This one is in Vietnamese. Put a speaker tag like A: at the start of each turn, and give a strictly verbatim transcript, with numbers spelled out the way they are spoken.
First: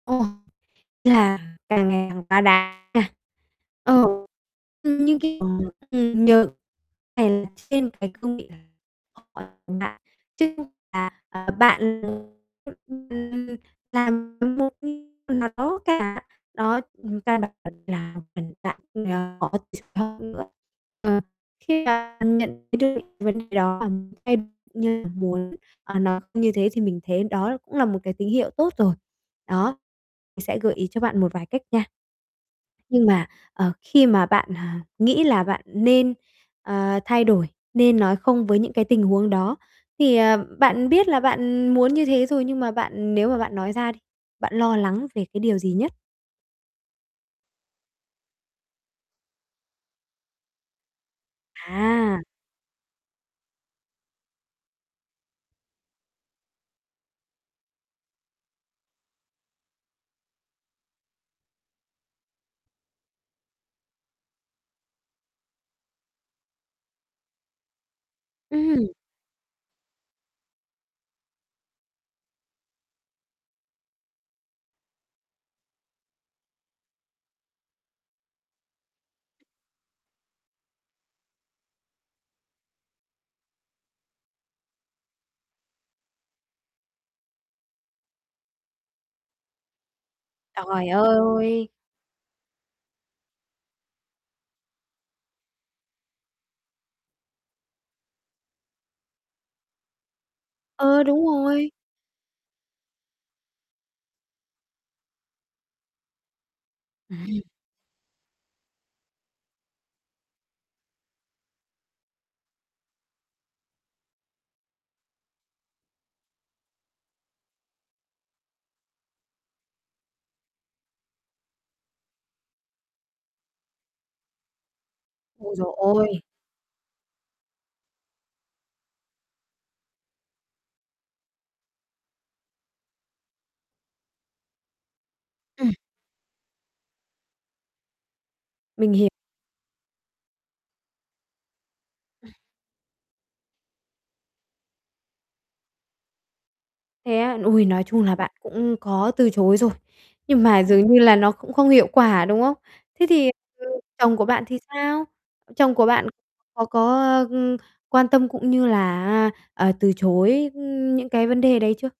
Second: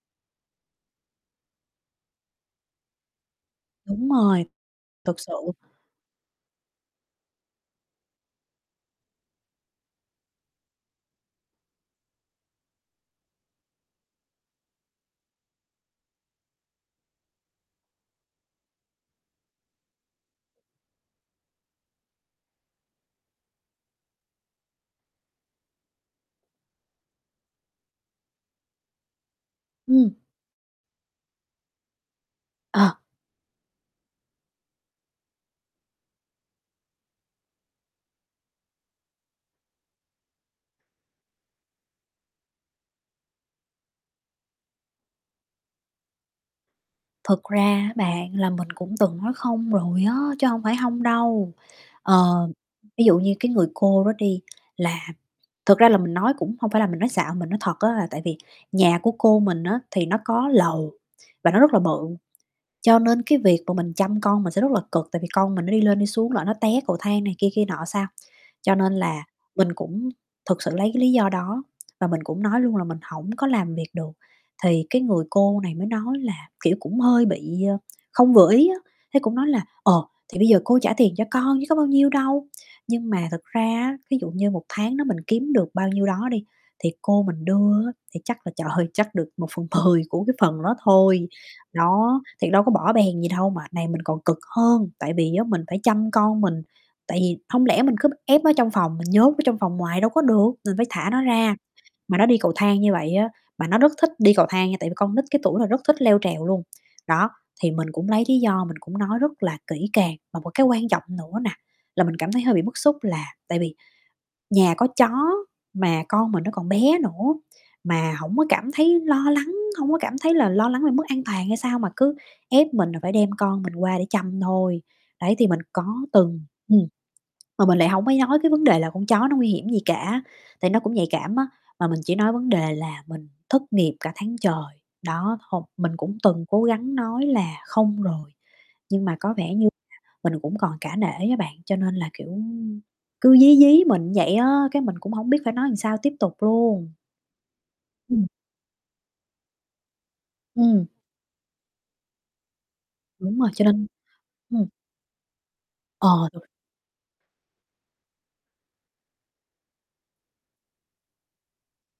A: Ồ, ý là càng ngày càng quá đáng nha. Ờ,
B: Đúng rồi.
A: ưm, như
B: Thực sự.
A: kiểu, ừm, nhờ phải là trên cái cương vị là [unintelligible] bạn, chứ không phải là, à, bạn, ưm, là một khi nào đó cả, đó, người ta [unintelligible] mình tại vì, à, họ ch [unintelligible] nữa. Ờ. Khi bạn nhận thấy dược vấn đề đó bạn thay cũng như là muốn, à, nó như thế thì mình thấy đó cũng là một cái tín hiệu tốt rồi. Đó,
B: Ừm.
A: thì sẽ gợi ý cho bạn một vài cách nha.
B: Ờ.
A: Nhưng mà, ờ, khi mà bạn, à, nghĩ là bạn nên, a, thay đổi, nên nói không với những cái tình huống đó, thì, à, bạn biết là bạn muốn như thế rồi nhưng mà bạn nếu mà bạn nói ra đi, bạn lo lắng về cái điều gì nhất?
B: Thực ra á bạn là mình cũng từng nói không rồi á, chứ hông phải hông đâu.
A: À.
B: Ờ, ví dụ như cái người cô đó đi là thực ra là mình nói cũng hông phải là mình nói xạo mình nói thật á là tại vì nhà của cô mình á thì nó có lầu và nó rất là bự, cho nên cái việc mà mình chăm con mình sẽ rất là cực tại vì con mình nó đi lên đi xuống lỡ nó té cầu thang này kia, kia nọ sao. Cho
A: Ừm.
B: nên là mình cũng thực sự lấy cái lý do đó và mình cũng nói luôn là mình hổng có làm việc được thì cái người cô này mới nói là, kiểu, cũng hơi bị, ơ, không vừa ý á, thế cũng nói là, ờ, "Thì bây giờ cô trả tiền cho con chứ có bao nhiêu đâu." Nhưng mà thực ra á ví dụ như một tháng đó mình kiếm được bao nhiêu đó đi thì cô mình đưa á thì chắc là, trời ơi, chắc được một phần mười của cái phần đó
A: Trời
B: thôi.
A: ơi.
B: Đó, thì đâu có bõ bèn gì đâu mà này mình còn cực hơn. Tại vì á mình phải chăm con mình, tại vì hông lẽ mình cứ ép nó trong phòng, mình nhốt ở trong phòng hoài đâu có được, mình phải
A: Ờ,
B: thả nó
A: đúng
B: ra,
A: rồi.
B: mà nó đi cầu thang như vậy á, mà nó rất thích đi cầu thang nha tại vì con nít cái tuổi nó rất thích leo trèo luôn. Đó,
A: Ừm.
B: thì mình cũng lấy lý do mình cũng nói rất là kỹ càng. Và một cái quan trọng nữa nà là mình cảm thấy hơi bị bức xúc là tại vì nhà có chó mà con mình nó còn bé nữa, mà hổng có cảm thấy lo lắng, hông có cảm thấy là lo lắng về mức an toàn hay sao mà cứ ép mình là phải đem con mình qua để chăm thôi. Đấy, thì
A: Ôi
B: mình
A: giời
B: có
A: ôi!
B: từng ừm, mà mình lại hông có nói cái vấn đề là con chó nó nguy hiểm gì cả, tại nó cũng nhạy cảm á, mà mình chỉ nói vấn đề là mình thất nghiệp cả tháng trời. Đó, hông
A: Ừm.
B: mình cũng từng cố gắng nói là không rồi,
A: Mình
B: nhưng
A: hiểu.
B: mà có vẻ như mình cũng còn cả nể á bạn, cho nên là, kiểu, cứ dí dí mình vậy á, cái mình cũng hổng biết phải nói sao tiếp tục luôn.
A: Thế á, ôi, nói chung là
B: Ừm.
A: bạn cũng có từ chối rồi, nhưng mà
B: Ừm.
A: dường như là nó cũng không hiệu quả, đúng không? Thế thì,
B: Đúng rồi, cho
A: ừm,
B: nên
A: chồng của bạn thì
B: ừm.
A: sao? Chồng của bạn
B: Ờ, rồi.
A: có có, a, ưm, quan tâm, cũng như là, a, à, từ chối, ưm, những cái vấn đề đấy chưa?